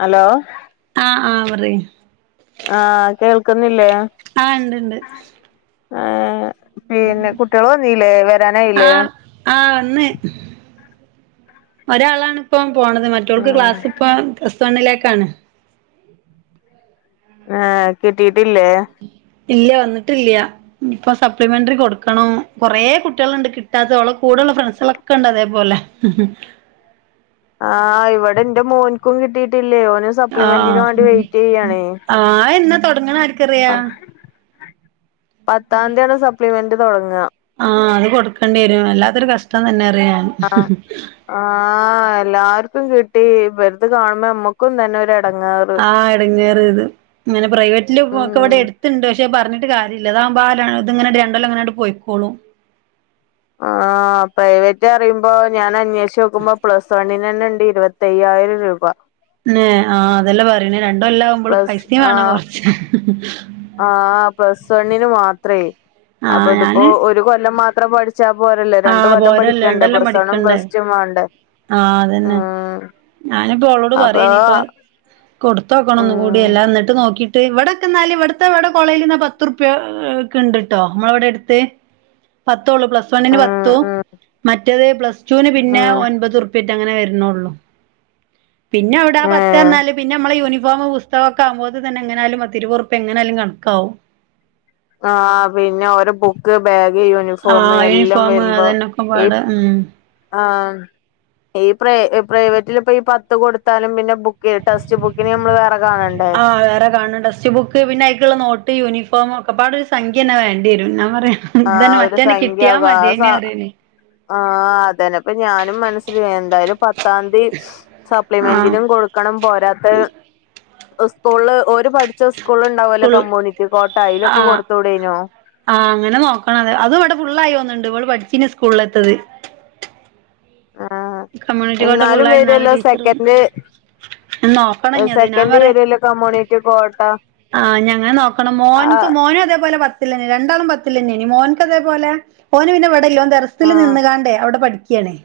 Hello? ആഹ് ആഹ് പറി ആഹ് കേൾക്കുന്നില്ലേ? ആഹ് ണ്ട് ണ്ട് ആഹ് പിന്നെ കുട്ട്യൾ വന്നീല്ലേ വരാനായില്ലേ. ആഹ് ആഹ് വന്ന് ഒരാളാണ് ഇപ്പം പോണത് മറ്റോൾക്ക് ഉം ക്ലാസ് ഇപ്പ പ്ലസ് വണ്ണിലേക്കാണ്. ആഹ് കിട്ടിയിട്ടില്ലേ? ഇല്ല വന്നിട്ടില്ല ഇപ്പൊ സപ്ലിമെന്ററി കൊടുക്കണം കൊറേ കുട്ടികളുണ്ട് കിട്ടാത്തോള കൂടെള്ള ഫ്രണ്ട്സകളൊക്കെ ണ്ട് അതേപോലെ ആഹ് ഇവടെ ഇന്റെ മോൻക്കും കിട്ടിയിട്ടില്ലേ ഓന് സപ്ലിമെന്റിന് വേണ്ടി ആഹ് വെയിറ്റ് ചെയ്യാണേ ആഹ് എന്നാ തൊടങ്ങ്ണേ ആര്ക്കറിയാ. പത്താന്തിയാണ് സപ്ലിമെന്റ് തൊടങ്ങ. ആഹ അത് കൊടുക്കേണ്ടി വരും അല്ലാത്തൊരു കഷ്ടം തന്നെ അറിയാഞൻ. ആ എല്ലാർക്കും കിട്ടി ഇരുത് കാണുമ്പോ ഞമ്മക്കും തന്നെ ഒ അടങ്ങാറ്. ആഹ് ഇടങ്ങേറ ഇത് അങ്ങനെ പ്രൈവറ്റില് ഉം ഒക്കെ ഇവിടെ എടുത്തുണ്ട് പക്ഷെ പറഞ്ഞിട്ട് കാര്യല്ലതാവുമ്പോ ഇങ്ങനട്ട് രണ്ട്ല്ലാംങ്ങനട്ട് പോയിക്കോളും ആഹ് ആ പ്രൈവറ്റ് അിയുമ്പോ ഞാൻ അന്വേഷ നോക്കുമ്പോ പ്ലസ് വണ്ണി തന്നെ ഉണ്ട് ഇരുപത്തയ്യായിരം രൂപ. നൊ ആ അതെല്ലാം പറയണേ രണ്ടും കൊല്ലാം ആകുമ്പോൾ പ്ലസ് പൈസയും വേണം കൊറച്ച്. ആ പ്ലസ് വണ്ണിന് മാത്രേ അപ്പൊ ആഹ് ഇതിപ്പോ ഞാന് ഒരു കൊല്ലം മാത്രം പഠിച്ച പച്ചാ പോരല്ലേ രണ്ട് ആഹ് കൊല്ലം പോരല്ലേ പഠിക്കണ്ടൊ രണ്ടൊല്ലം പ്ലസ് വൺ പഠിക്കണ്ടേ പ്ലസ് ടു വണ്ടോ. ആഹ് അതന്നെ ഞാനിപ്പോ അവഓളോട് അപ്പൊ പറയനി ഇപ്പൊ കൊടുതോക്കണം ഒന്ന് കൂടി ഉം എല്ലാം എന്നിട്ട് നോക്കിട്ട് ഇവിടെക്ക എന്നാലും ഇവിടുത്തെ ഇവിടെ കോളേജ് പത്ത്റുപ ഒക്കെ ഉണ്ട് കേട്ടോ നമ്മളൊ വിടെ എടുത്ത്. പത്തള്ളൂ പ്ലസ് വൺന് ഉം പത്തു ഉം മറ്റേത് പ്ലസ് ടുന് പിന്നെ ഉം ഒൻപത്. അങ്ങനെ വരുന്നള്ളൂ പിന്നെ ഇവിടെ ഏഹ് പത്ത്ഞ്ഞാല് പിന്നെ നമ്മ യൂണഫോ പുതക ഒക്കെകുമ്പോത് തന്നെ എങ്ങനാലും പത്തിരൂ പത്റുപ്പിയ എങ്ങനാലും കണക്കാവും. ആ പിന്നെ ഓരോ ക്ക് ബാഗ് യൂണിഫോം ആഹ് എല്ലാം യൂണിഫോം വരുമ്പോ അതന്നൊക്കെ ഈ പാട് ഉം ആഹ് ഈ പ്ര പ്രൈവറ്റിൽ ഇപ്പൊ ഈ പത്ത് കൊടുത്താലും പിന്നെ ബുക്ക് ടെസ്റ്റ് ബുക്ക് നമ്മള് വേറെ കാണണം ആഹ് വേറെ കാണും ടെക്സ്റ്റ് ബുക്ക് പിന്നെ ആയിക്കുള്ള നോട്ട് യൂണിഫോം ഒക്കെ പാട് ഒരു സംഖൃന്നൊ വേണ്ടി വരും ഞാൻ പറയാം. ആഹ് ഒരു സംഖ്യക ആ അതന്നെ അപ്പ ഞാനും മനസ്സില എന്തായാലും പത്താംന്തി ആഹ് സപ്ലിമെന്റിനും കൊടുക്ക ണം പോരാത്ത സ്കൂള് ഒരു പഠ സ്കൂള് ഉണ്ടാവുമല്ലോ സ്കൂൾ കമ്മ്യണിറ്റി കോട്ടായലൊക്കെ ആഹ് കൊടുത്തുകൂടേനോ? ആഹ് അങ്ങനെ നോക്കണം അത് അതും ഇവിടെ ഫുുള്ളായിോന്നുന്നുണ്ട് ഇള് പഠിച്ചി സ്കൂളിൽ എത്തത്. ആഹ് കമ്മ്യൂണിറ്റി കോട്ട എന്നാലും ഫുള്ളായി ഇന്നാള് വേരുല്ലോ ടീച്ചറ് സെക്കൻഡ്. നോക്കണം ഇഞ്ഞത് സെക്കൻഡ് വരൊല്ല കമ്മ്യൂണിറ്റി കോട്ട ആ ഞങ്ങെനൊ നോക്കണം മോൻ ആഹ് മോനും അതേപോലെ. പ രണ്ടളും പത്തില്ലന്നേ മോൻക് ഇതൊപോലെ മോന് പിന്നെടല്ല ടെറസ് ധറസിൽ ആഹ് നിന്നുകാണ്ടേ അവിടെ പഠിക്കുകയണേ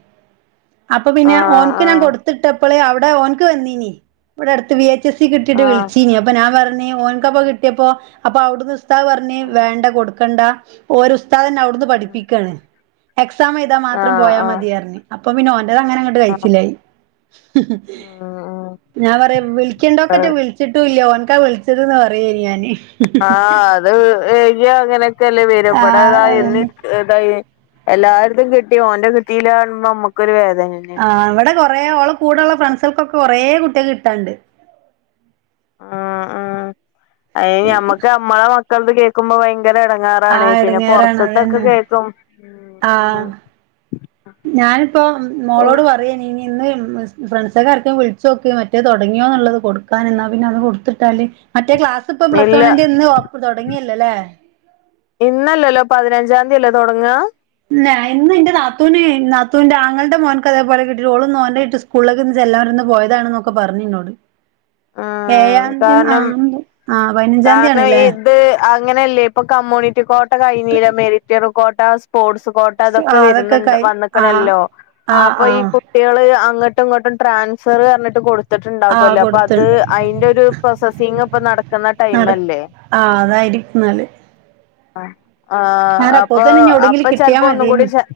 അപ്പൊ പിന്നെ ഓനക്ക് ഞാൻ ആഹ് കൊടുട്ടപ്പോള അവിടെ ഓനക്ക് വന്നീനി ഇവിടെ അടുത്ത് വി എ സി കിട്ടിട്ട് ആഹ് വിളിച്ചീനി അപ്പൊ ഞാൻ പറഞ്ഞേ ഓൻകപ്പ കിട്ടിയപ്പോ അപ്പൊ അവിടുന്ന് ഉസ്താദ് പറഞ്ഞ് ആഹ് വേണ്ട കൊടുക്കണ്ട ഓര് ഉസ്താദ് തന്നെ അവിടുന്ന് പഠിപ്പിക്കയാണ്. എക്സാം എഴുതാൻ മാത്രം ആഹ് ആഹ് പോയാൽ ആഹ് മതി പറഞ്ഞു അപ്പൊ പിന്നെ ഓ ങ്ങനെങ്ങോട്ട് ആഹ് കഴിച്ചിലായി ഉം ഞാൻ പറ വിളിക്കണ്ടോക്ക് ഉം വിളി ചിട്ടും ഇല്ല ഓനക്കാ വിളിച്ചത് പറയ ഞാന് ആ അത് എഴുതിയ അങ്ങനെയൊക്കെല്ലേ വരു ഇവിടെ ഇതാ ഇന്ന് ആഹ് ത എല്ലായിടത്തും കിട്ടി ഓന്റെ കിട്ടിയില്ലന്ന് പറയുമ്പം നമ്മുക്കൊരു വേദന തന്നെ ആ ഇവിടെ കുറേ ഓളെ കൂടെള്ള ഫ്രണ്ട്സുകൾക്കൊക്കെ കുറേ കുട്ടികൾക്ക് കിട്ടാനുണ്ട്. ആ ആ അതിന് ഞമ്മക്ക് ഞമ്മളെ മക്കള കേൾക്കുമ്പോ ഭയ- യങ്കര എടങ്ങാറാണെ ആഹ് പിന്നെ പുറത്തത്തൊക്കെ കേൾക്കും ആ ഞാനിപ്പം ഓഹ് മോളോട് പറ അത് ഇനി ഇന്ന് ഫ്രണ്ട്സൊക്കെ ആർക്കെക്കും വിളിച്ച് നോക്ക് മറ്റേ തുടങ്ങിയോ എന്നുള്ളത് കൊടുക്കാന് എന്നാൽ പിന്നെ അത് കൊടുത്തിട്ടാൽ മറ്റേ ക്ലാസ് ഇപ്പൊ പ്ലസ് ഇല്ല വണ്ണിന്റെ ഇന്ന്ഒപ്പ് തുടങ്ങിയല്ലല്ലേ? ഇന്നല്ലല്ലോ പതിനഞ്ചാം തീയതിയല്ലോ തുടങ്ങ ല്ല ഇന്ന് എന്റെ നാത്തൂനെ നാത്തുന്റെ ആങ്ങളന്റെ മോനക്ക്തേപോലെ കിട്ടിട്ട് ഓള് ഇന്ന് ഓനൊയിട്ട് ഇകു സ്കൂളിലൊക്ക നിന്ന് ചൊല്ലാ പറഞ് ഇന്ന് പോയതാണൊക്കെ പറഞ്ഞുന്നോട് [inaudible] ഏഴാംതിയതി ആ കാരണം ആ പതിനഞ്ചാംതിയ്യതി ആണ്ല്ലേ ത് അങ്ങനെയല്ലേ ഇപ്പൊ കമ്മ്യൂണിറ്റി കോട്ട കഴിഞ്ഞീല്ലേ മെരിറ്റിയർ കോട്ട സ്പോർട്സ് കോട്ട ആ ഇതൊക്ക അതൊക്കെ വരുന്നുണ്ട് കൈ ആ വന്നക്കണല്ലോ ആ അപ്പൊ ആ ഈ- കുട്ടികള് അങ്ങോട്ടും ഇങ്ങോട്ടും ട്രാൻസ്ഫറ് പറഞ്ഞിട്ട് ആ കൊടുത്തിട്ടുണ്ടാകുമല്ലോ അ- കൊടുത്ത് അത് അയിന്റൊരു പ്രോസസ്സിംഗ് ഇപ്പ നടക്കുന്ന നട ടൈംല്ലേ ആ അതായിരിക്കും നല്ലത് ആഹ് ഞാൻ അപ്പൊ അപ്പോത്തിന് ഇനി അപ്പൊ എവിടെങ്കിലും കിട്ടിയാ ചെലപ്പോ ഒന്നും കൂടി മതിയേനി ചാൻ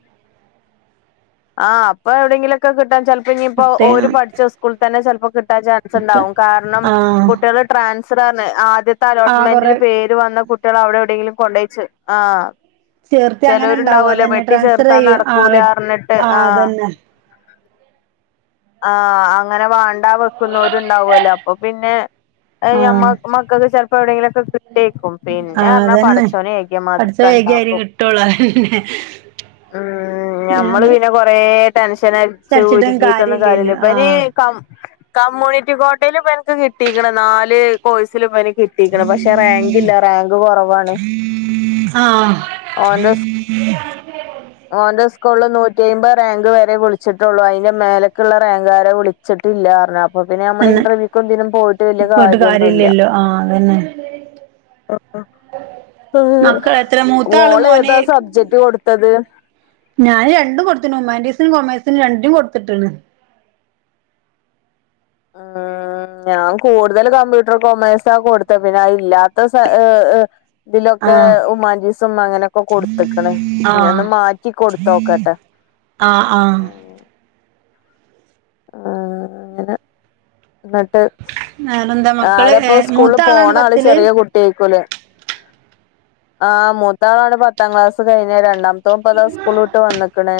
ആഹ് അപ്പ എവിടെങ്കിലുക്കെ കിട്ടാൻ ചെലപ്പോ ഇനിയിപ്പോ കിട്ടിയ ഓര് പഠിച്ച സ്കൂളിൽ തന്നെ ചെലപ്പോ കിട്ടാൻ ചാൻസ് സ് കിട്ട ഉണ്ടാവും കാരണം ആ കുട്ടികള് ട്രാൻസ്ഫറാന്ന് ആദ്യത്തെ ആ അലോട്ട്മെന്റിൽ കൊറെ പേര് വന്ന കുട്ടികൾ അവിടെ എവിടെയെങ്കിലും കൊണ്ടയച്ചു ആഹ് ചേർത്തി അങ്ങനെ ഉണ്ടാവും ചെലവരുണ്ടാവൂലോ അതന്നെ വെട്ടി ട്രാൻസ്ഫർ ചേർത്താ ചെയ്യും ആ നടക്കൂല വെ അറിഞ്ഞിട്ട് ആ ആഹ് അതന്നെ ആഹ് അങ്ങന വാണ്ട വെക്കുന്നവരുണ്ടാവല്ലോ അപ്പൊ പിന്നെ ആ ഞമ്മ മക്കൾക്ക് ചെലപ്പോ എവിടെയെങ്കിലുക്കെ കിട്ടിയേക്കും ആ പിന്നെ പറഞ്ഞാൽ പടച്ചവന ഏകിയ മാതിരി ഒക്കെ ഉണ്ടാകും ട്ടോളന്നെ ആഹ് ഉം ഞമ്മള് പിന്നെ കൊറേ ടെൻഷനടിച്ച് വിചാരിച്ചിട്ടും ഉരുകിയിട്ടൊന്നും കാര്യല്ലല്ലോ കാര്യല്ല ആ ഇവന് കം കമ്മ്യൂണിറ്റി കോട്ടയില് ഇവനിക്ക് കിട്ടീയിക്കണ് നാല് കോഴ്സിലും ഇവ നിക്ക് കിട്ടീക്കണ് പക്ഷെ റാങ്ക് ഇല്ല റാങ്ക് കൊറവാണ് ആഹ് ഓന്റെ സ് ഓന്റെ സ്കൂളിൽ നൂറ്റിയമ്പത് റാങ്ക് വരെ വിളിച്ചിട്ടുള്ളൂ അതിന്റെ മേലക്കുള്ള റാങ്ക്കാരെ വിളി ച്ചട്ടില്ല പറഞ്ഞ അ പ്പൊ പിന്നെ നമ്മൾ തന്നെ ഇന്റർവ്യൂക്കും ഇതിനും പോയിട്ട് വലിയ പോയിട്ട് കാര്യൊന്നുല്ല കാര്യല്ലല്ലോ ആ അതന്നെ മക്കൾ എത്ര മൂത്ത ആള് മോള് മോന് ഏതാ സബ്ജക്ട് കൊടുത്തത് ഞാന് രണ്ടും കൊടുത്തിനു ഹു മാനിറ്റീസിനും കൊമേഴ്സിനും രണ്ടിനും കൊടുത്തിട്ട്ണ് ആഹ് ഉം ഞാൻ കൂടുതലും കമ്പ്യൂട്ടർ കൊമേഴ്സാ കൊടുത്തെ പിന്നെ അത് ഇല്ലാത്ത സ ഇതിലൊക്കെ ആഹ് ഹുമാനിറ്റീസും അങ്ങനെയൊക്ക കൊടുത്തിക്ക്ണ് ഇനി ഒന്ന് ആഹ് മാറ്റി കൊടുത്തോക്കട്ടെ ആഹ് ആഹ് ആഹ് അങ്ങന [unintelligible] വേറെന്താ മക്കള് ആരപ്പോ മൂത്ത സ്കൂളിൽ ആളാണ് പോണ ആള് പത്തില് ചെറിയ കുട്ടി ആയിക്കൂലെ ആഹ് മൂത്താളാണ് പത്താം ക്ലാസ് കഴിഞ്ഞ രണ്ടാം ത്തോപ്പതാ സ്കൂള് വിട്ട് വന്നക്കണ്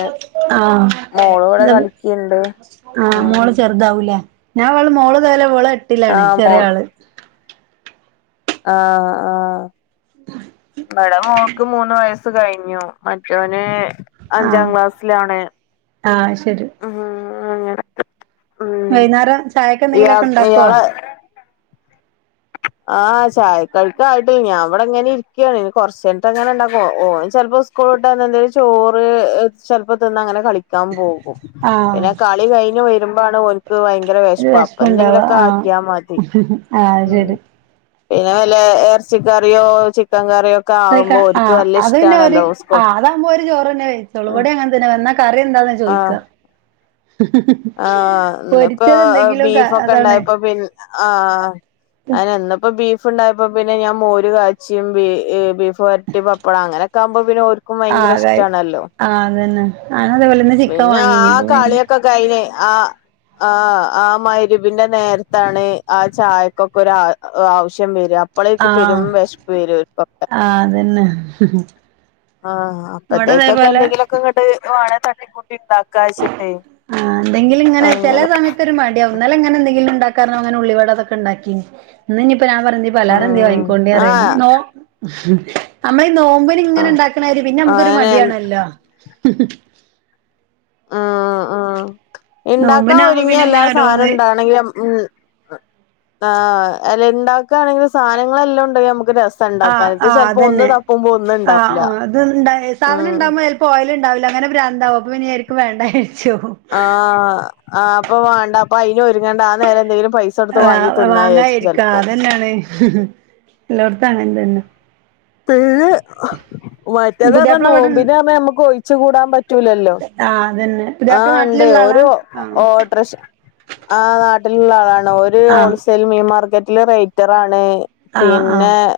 മോള് ഇവിടെ ആഹ് കളിക്കിണ്ട് ഉം ചെറുതാവൂ ലേ ഞാൻ വള് മോള് ദേ ലവള് എട്ടിലാണ് ആഹ് ചെറിയ മോൾ ആള് ആഹ് ആഹ് ഇവടെ മോൾ ക്ക് മൂന്ന് വയസ്സ് കഴിഞ്ഞു മറ്റവന് അഞ്ചാം ആഹ് ക്ലാസ്സിലാണ് ആഹ് ശരി ഉം അങ്ങനെ ഉം വൈകുന്നേരം ചായക്ക് ഇയാ എന്തെങ്കിലുമൊക്കെ ഉണ്ടാക്കുവോ ഇയാള് ആഹ് ചായ കടിക്കായിട്ടില്ല ഞാൻ ഇവിടെ ങ്ങനെ ഇരിക്കാണ് കൊറച്ചഴിഞ്ഞിട്ട് അങ്ങനെ ഇണ്ടാക്കും ഓന് ചെലപ്പോ സ് കൂളുട്ടെന്ന് എന്തേലും ചോറ് ചെലപ്പോ തിന്ന് അങ്ങനെ കളി ക്കാൻ പോകും ആഹ് പിന്നെ കളി കഴിഞ്ഞ് വരുമ്പോ ആണ് ഓൻ ൻക്ക് ഭയങ്കര ഒരു വെശപ്പ് അപ്പൊ വിശപ്പുണ്ടാവ എന്തെങ്കിലൊക്കെ ആഹ് ആക്കിയാ മതി ആഹ് ഉം ശരി പിന്നെ വല്ല എറച്ചിക്കറിയോ ചിക്കൻ കറിയൊ കയ്ക്ക ആഹ് അത് പിന്നെ അവര് ആ സ്കൂൾ അതാവുമ്പോ ഓര് ചോറ് തന്നെ കയിച്ചോളും ഉം ഇവിടേം അങ്ങനെ പിന്നെ വന്നാ കറി എന്താന്ന ചോയിക്ക ആഹ് ആഹ് ഇന്നിപ്പോ ബീഫൊക്കെ അതാണ് ണ്ടായപ്പോ പിൻ ആഹ് അയനന്നെ ഇന്നിപ്പോ ബീഫിണ്ടായപ്പോ പിന്നെ ഞാൻ മോര് കാച്ചിയും ബീ ബീഫ് വര ന്നി പപ്പട അങ്ങനേക്കാകുമ്പോ പിന്നെ ഓര് ക്കും ഭയങ്കര ആഹ് കായി ഇഷ്ടണെല്ലോ ആഹ് അതന്നെ ഞാന് അതേപോലെ ഇന്ന് ചിക്കൻ പിന്നെ ആ വാങ്ങീനി അപ്പൊ പിന്നെ കളിയൊക്കെ കയിന് ആഹ് ആഹ് ആ മയിരിബിന്റെ നേരത്താണ് ആ ചായക്കൊക്കെ ഒരു ആവശ്യം വരാ അപ്പളേക്കും പെരും ആഹ് വെശപ്പ് വരും അവർക്കൊക്കെ ആഹ് അതന്നെ ആഹ് ഇവിടെ അപ്പത്തേക്കൊക്കെ അതേപോലെ എന്തെങ്കിലൊക്കെ ഇങ്ങട്ട് വാണേ തട്ടി കൂട്ടി ഇണ്ടാക്ക ആഹ് എന്തെങ്കിലു ഇങ്ങനെ ചെല അങ്ങനെ സമയത്ത ത്തൊരു മടിയാവും ഇന്നലെ ഇങ്ങനെ എന്തെങ്കിലും ഇണ്ടാക്കാ പറഞ് ഇങ്ങനെ ഉള്ളിവട ഒക്കെ ഇണ്ടാക്കിനി ഇന്നിഞ്ഞ്പ്പോ ഞാൻപറയാ എന്തേ പലഹാരം ഉം എന്തേ ആഹ് നോ നമ്മളീ നോമ്പി നിങ്ങനെ ആഹ് ഇണ്ടാക്ക്ണാരി പിന്നെ നമ്മക്കൊരു അങ്ങനെ മടിയാണല്ലോ ആഹ് ആഹ് ഇണ്ടാക്കാ നോമ്പിനാവുമ്പോ ഒരുങ്ങിയ പിന്നെ എല്ലാ ഇങ്ങനെ സാനം ഓരോന്ന് ഇണ്ടാണെങ്കിൽ ഉം ആഹ് അല്ല ഇണ്ടാക്കാണെങ്കി സാനങ്ങളെല്ലോം ഉണ്ടെങ്കി നമുക്ക് ര ആഹ് ആഹ് അതന്നെ ആഹ് ഉണ്ടാവില്ല ആഹ് അത് ണ്ട സാധനം ഉം ഇണ്ടാവുമ്പോ പോയല് ഇണ്ടാവില്ല അങ്ങനെ ഭ്രാന്താവും അപ്പൊ പിന്നെ ഒരിക്കു വേണ്ട വെച്ചു ആഹ് ആഹ് അപ്പൊ വാണ്ട അപ്പൊ അയിന് ഒരുങ്ങണ്ട. ആ നേരം എന്തെങ്കിലും പൈസ് ആഹ് വാങ്ങാ ഇരിക്കാ അതന്നേണ്. എല്ലോട്ത്തും അങ്ങനെ തന്നെ [unintelligible] മറ്റെത് പറ്ഞ്ഞാ പുതിയാപ്പള ഇവിടെ നോമ്പ്ന് പറ്ഞ്ഞാ നമ്മക്ക് ഒഴിച്ചു കൂടാൻ പ റ്റൂലല്ലോ ആഹ് അതന്നെ പുതിയാപ്പള ആഹ് ഇണ്ടേ നാട്ടിലുള്ള ആളാ ഒരു ആഹ് ഓ പ്രേഷൻ ആഹ് നാട്ടില്ള്ള ആളാണ് ഓരു ആഹ് ഹോൾസെയിൽ മീൻ മാർകെറ്റില് റൈറ്റർ ആണ് ആഹ് പിന്നെ ആഹ്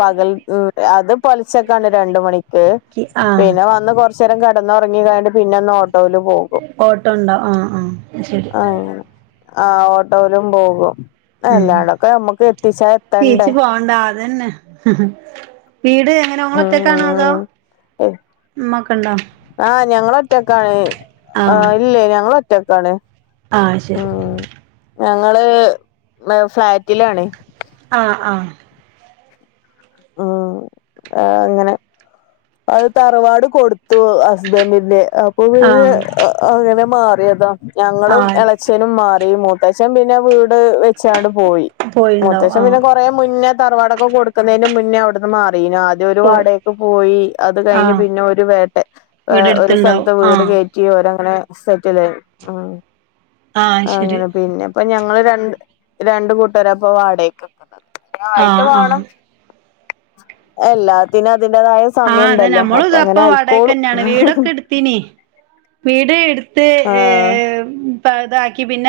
പകൽ അത് പൊലച്ചക്കാണ് രണ്ട് മണിക്ക്. ആഹ് പിന്നെ വന്ന് കൊറ്ച്ചേരം കടന്നൊറങ്ങി കഴിഞ്ഞ്ട്ട് പിന്നെ ഒന്ന് ഓട്ടോല് പോകും ഓട്ടോ ഉണ്ടോ ആഹ് ആഹ് ശരി ആഹ് ആഹ് ഓട്ടോയിലും പോകും. ഉം അല്ലാണ്ടൊക്കെ നമ്മക്ക് എത്തിച്ചാ എത്തെണ്ടേ ണ്ടാ അതെന്നെ. വീട് എങ്ങനെ ഇങ്ങളൊറ്റക്കാണോ അതോ ഉമ്മ ഒക്കെ ഉണ്ടോ എഹ് ഞങ്ങളൊറ്റക്കാണ് ആഹ് ഇല്ലേ ഞങ്ങളൊ റ്റക്കാണ് ആഹ് ശരി ഞങ്ങള് ഉം ഫ്ളാറ്റിലാണ് ആഹ് ആഹ് ഉം ആഹ് അങ്ങനെ അത് തറവാട് കൊടുത്തു ഹസ്ബന്റിന്റെ. അപ്പൊ പിന്നെ ആഹ് അങ്ങനെ മാറിയതാ ഞങ്ങളും ആഹ് എളച്ഛനും മാറി മൂത്തച്ഛൻ പിന്നെ വീട് വെ ചാണ്ട് പോയി പോയിണ്ടാവും മൂത്തച്ഛൻ പിന്നെ ആഹ് കൊ കൊറേ മുന്നെ തറവാടൊക്കെ കൊടുക്കുന്നേന്റെ മുന്നേ അവിടുന്ന് മാറീനു ആദ്യം ഒരു പോയി വാടകക്ക് പോയി അത് കഴിഞ്ഞ് ആഹ് പിന്നെ ഓര് വേട്ടെ ഒരു വീടെടുത്തുണ്ടാവും സ്ഥലത്ത് വീട് കേ ആഹ് കേറ്റി ഓരങ്ങനെ സെറ്റിൽ [unintelligible] ഉം ആഹ് ശരി അങ്ങനെ പിന്നെ ഇപ്പൊ ഞങ്ങള് രണ്ട് രണ്ടു കൂട്ടരാപ്പൊ വാടകക്ക് നിക്കുന്നത് ആയിട്ട് ആഹ് വാണം. ആഹ് എല്ലാത്തിനും അതിൻ്റേതായ സ ആഹ് അതെ സമയിണ്ടല്ലോ അപ്പൊ അങ്ങനെ ആയിക്കോളും പിന്നെ വീട് ഇട്ത്ത് ആഹ് ഏഹ് പ്പ ഇതാക്കി പിന്ന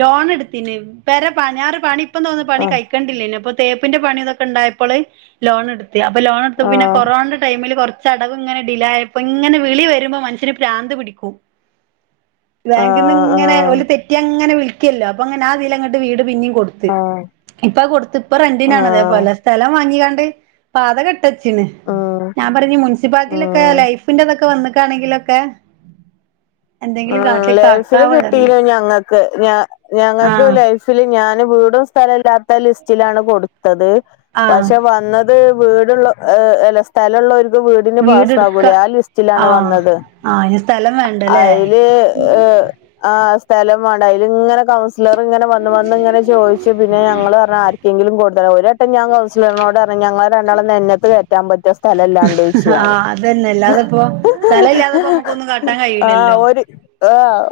ലോൺ ഇട്ത്തീനി. പെര പണി ഞാരു പണി ഇപ്പം തോന്നു പണി ആഹ് കഴ ക്കണ്ടില്ലേനി ഇപ്പോ തേപ്പിന്റെ പണി ഇതൊക്കെ ഇണ്ടായപ്പള് ലോൺ എടുത്ത് അപ്പൊ ലോൺ എട്ത്തപ്പ പിന്നെ ആഹ് കൊറോന്റെ ടൈമില് കൊറ്ച്ചടവ് ഇങ്ങനെ ഡിലെ ആയപ്പോ ഇങ്ങനെ വിളി വരുമ്പോ മനുഷ്യന് പ്രാന്ത് പിടിക്കും ബാങ്കിന്ന് ഇങ്ങനെ ആഹ് ഓല് തെറ്റിയ് ഇങ്ങനെ വിളിക്കല്ലോ അപ്പൊ അങ്ങനെ ആതീലങ്ങട്ട് വീട് പിന്നിം കൊടുത്തു ആഹ് ത്ത്ഇപ്പഹ് കൊട്ത്ത് ഇപ്പൊ റെന്റിനാണോ ആഹ് അതേപോലെ സ്ഥലം വാങ്ങിക്കാണ്ട് പാത കട് തച്ചിന് ഉം ഞാൻ പറഞ്ഞ് മുനിസിപ്പാലിറ്റിയിലൊക്കെ ഉം ലൈഫിന്റെ ഇതൊക്കെ വന്നിക്കാണെങ്കിലൊക്കെ ആഹ് ലൈഫില് കാട്ടാവ കിട്ടീല ഞങ്ങ ഞ ഞങ്ങക്ക് ആഹ് ലൈഫില് ഞാനും വീടും സ്ഥലൊ ഇല്ലാത്ത ലിസ് ചിലാണ് കൊടുത്തത്. ആഹ് പക്ഷെ വന്നത് വീടുള്ള അല്ല സ്ഥലള്ളോൽ വീടിന് വീടെടുക്ക പാസാവൂല്ലേ. ആ ലിസ്റ്റിലാണ് ആഹ് വന്നത് ആഹ് അയ്ന് സ്ഥലം വേണ്ടല്ലേ അയ് യില് ഏഹ് ആഹ് സ്ഥലം വാണ്ട അയിലിങ്ങനെ ക ലർ ഇങ്ങനെ വന്ന് വന്ന് ഇങ്ങനെ ചോ യ്ച്ചും. പിന്നെ ഞങ്ങള് പറഞ്ഞ് ആർക്കെങ്കിലും കൊട് ഓ ഞാൻ കൗൺസലറിനോട് പറഞ്ഞ് ഞങ്ങളുടെ രണ്ടാളും നെഞ്ചത്തോട്ട് കേറ്റാൻ പറ്റുവോ സ്ഥലല്ലാണ്ട് വിഷമായി ആഹ് അതന്നെ അല്ലാതെപ്പോ സ്ഥലം ഇല്ലാതെപ്പോ നമുക്കൊന്നും കാട്ടാൻ ആ കഴിയൂലല്ലോ ഒരു ആഹ്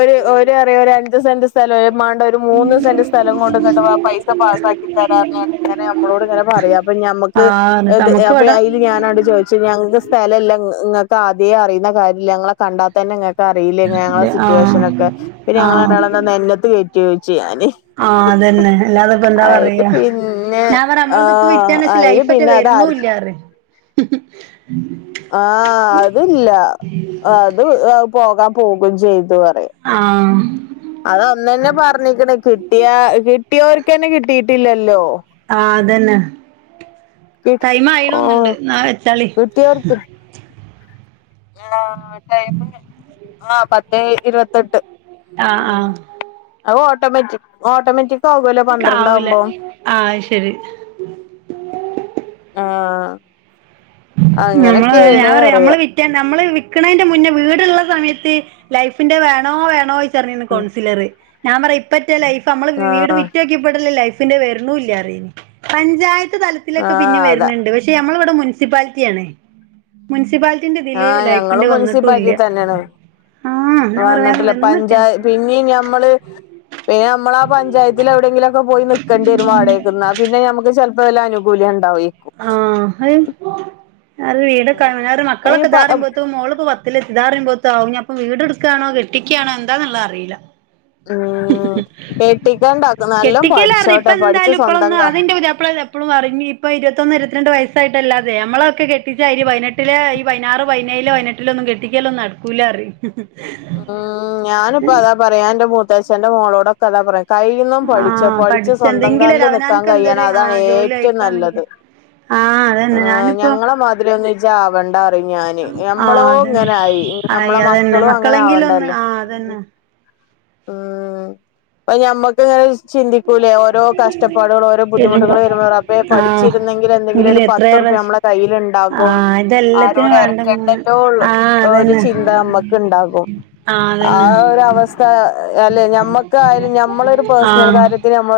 ഒരു ഓര് പറയുവാ ഒരു അഞ്ച് സെന്റ് സ്ഥലം മേണ്ടാ ഒരു മൂന്ന് സെന്റ് സ്ഥലം കൊണ്ട് ഇങ്ങട്ട് ആ പൈസ പാസ്സാക്കി തരാന്ന് ഇങ്ങനെ നമ്മളോട് ഇങ്ങനെ പറയാ അപ്പൊ ഞമ്ക്ക് ആഹ് എന്നിട്ട് നമുക്കിവിട ഞാനങ്ങ്ട് ചോദിച്ച് ഞങ്ങക്ക് സ്ഥലലില്ല നിങ്ങക്ക് ആദ്യേ അറിയുന്ന കാര്യല്ല ഞങ്ങളെ കണ്ടാത്ത തന്നെ നിങ്ങ അറിയില്ല ഞങ്ങ ആഹ് സിറ്റുവേഷനൊക്കെ പിന്നെ ഞങ്ങള ആഹ് രണ്ടാളേംന്താ നെഞ്ചത്ത് കേറ്റോ ചോയിച്ച് ഞാന് ആഹ് അതന്നെ അല്ലാതെ ഇപ്പ എന്താ അയില് പറയാ പിന്നെ ഞാൻ പറ നമ്മളതിപ്പ ആഹ് വിട്ടെന്ന്ച്ച അയില് ലൈഫ് ഒറ്റ പിന്നെ അതാര്ക്കും വരണൂല്ലറയും [inaudible] [inaudible] ആഹ് അതില്ല അത് പോകാൻ പോമ്പ ചെയ്തു പറയും ആഹ് അതൊന്നന്നെ പറഞ്ഞിക്കണ് കിട്ടിയാ കിട്ടിയവർക്ക്ന്നെ കിട്ടിയിട്ടില്ലല്ലോ ആഹ് അതന്നെ ടൈം ആയീന്ന് ഓ തോന്നുന്നുണ്ട് എന്നാ വെച്ചാളി കിട്ടിയോർക്ക് ആഹ് ടൈമ് ആഹ് പത്തേ ഇരുപത്തെട്ട് ആഹ് ഉം ആഹ് അത് ഓട്ടോമാറ്റിക് ഓട്ടോമാറ്റിക് ആകുവല്ലോ പന്ത്രണ്ടാ ആവൂല അമ്പത് ആഹ് ശരി ആഹ് നമ്മള് ഞാൻ പറയാ നമ്മള് വി നമ്മള് വിൽക്കണതിന്റെ മുന്നേ വീടുള്ള സമയത്ത് ലൈഫിന്റെ വേണോ വേണോ ഉം ൺസിലർ ഞാൻ പറയും ഇപ്പറ്റ ലൈഫ് നമ്മള് വീട് ആഹ് വിറ്റ ലൈഫിന്റെ വരുണൂല്ലാറയും പഞ്ചായത്ത് തലത്തിലൊക്കെ പിന്നെ ആഹ് അതാ വര്ണ് ണ്ട് പക്ഷെ നമ്മളിവിടെ മുനിസിപ്പാലിറ്റി ആണേ മുനിസിപ്പാലിറ്റിന്റെ ഇതില് ആഹ് ലൈഫിന്റെ ഞങ്ങളും വന്നിട്ടും ഇല്ല മുനിസിപ്പാലിറ്റി തന്നെയാണ് ആഹ് ഞാ പറയും വേറെ വന്നിട്ട പിന്നേം ഞമ്മള് പിന്നെ നമ്മളാ പഞ്ചായത്തില് എവിടെങ്കിലൊക്കെ പോയി നിക്കേണ്ടി വരും വാടേക്കുന്നാ പിന്നെ നമുക്ക് ച ല് അനൂകൂല്യം ഇണ്ടാവുവേ ആഹ് [unintelligible] അയിന് മക്കളൊക്കെ പ [unintelligible] [unintelligible] വീട് എടുക്കുകണോ കെട്ടിക്കയാണോ എന്താന്നുള്ള അറിയില്ല ഉം കെട്ടിക്കണ്ടാക്ക് നല്ലോം കെട്ടിക്കലായിറിന്നു ഇപ്പ പഠിച്ചോട്ടെ പഠിച്ച് എന്തായാലും സ്വന്തം ഇപ്പളൊന്നും കാ അതിന്റെ [unintelligible] ഇപോളും പറഞ്ഞ ഇപ്പൊ ഇ. ഇരുപത്തിയൊന്നു ഇരുപത്തി രണ്ട് വയസ്സായിട്ടല്ലാതെ നമ്മളെയോക്കെ കെട്ടിചയക്കില്ല. പയിനെട്ടിലെ, ഈ പതിനാറു പതിനേഴു പതിനെട്ടിലൊന്നും ഈ കെട്ടിക്കല്ലോന്നും നടക്കു.... ക്കൂല്ലാ.... ഉം... ഞാനിപ്പ അതാ പറയാ എന്റെ മുത്തച്ഛന്റെ മോളോടൊക്കെ അതാ പറയാ.... കൈയി നിന്നും പഠിച്ച ആഹ് പടിച്ചു പഠിച്ച് സ്വന്തം എന്തെങ്കിലും ഒരു കാലിൽ നിക്കാൻ അവനാൻക്ക് കഴിയണം. എന്തൊരു അതാണ് ആഹ് ജോലി ഏറ്റവും ആയിക്കാണെങ്കി നല്ലത്.. ആഹ് ! ആ അതന്നെ ഞാനിപ്പോ ഞങ്ങളെ മാതിരി ഒന്ന് ഇജ്ജ് ആവണ്ട അറി ഞാന് ആഹ് ഞമ്മളോ അതന്നെ ഇങ്ങനൊയി..... ആയി അത തന്നെ മക്കളെങ്കിലും ഒന്ന് ആഹ് അതന്നെ.... ഉം.... അപ്പ ഞമ്മക്ക് ചിന്തി... ഓർകുലേ ഓരോ കഷ്ടപ്പാടുകൾ ഓരോ ബുദ്ധിമുട്ടുകൾ വരുമ്പോ റബ്ബേ ആഹ് പഠിച്ചിരുന്നെങ്കിൽ എന്തെങ്കിലും ഒരു എങ്കിലും എത്രയോ പത്ത് റുപ്യ പ്രാവശ്യം നമ്മളെ... കയ്യിലിണ്ടാകും... ആഹ് ഇതെല്ലത്തിനും ആരോട് വേണ്ട ഇങ്ങനെ എരക്കണ്ടല്ലോള്ളു ആഹ് ഒരു അതന്നെ ചിന്ത നമ്മുക്ക് ഉണ്ടാകും.... ആഹ് അതന്നെ! അല്ലെ ഞമ്മക്കായാലും ഞമ്മളൊരു പേഴ്സണൽ ആ കാര്യത്തിന് നമ്മ....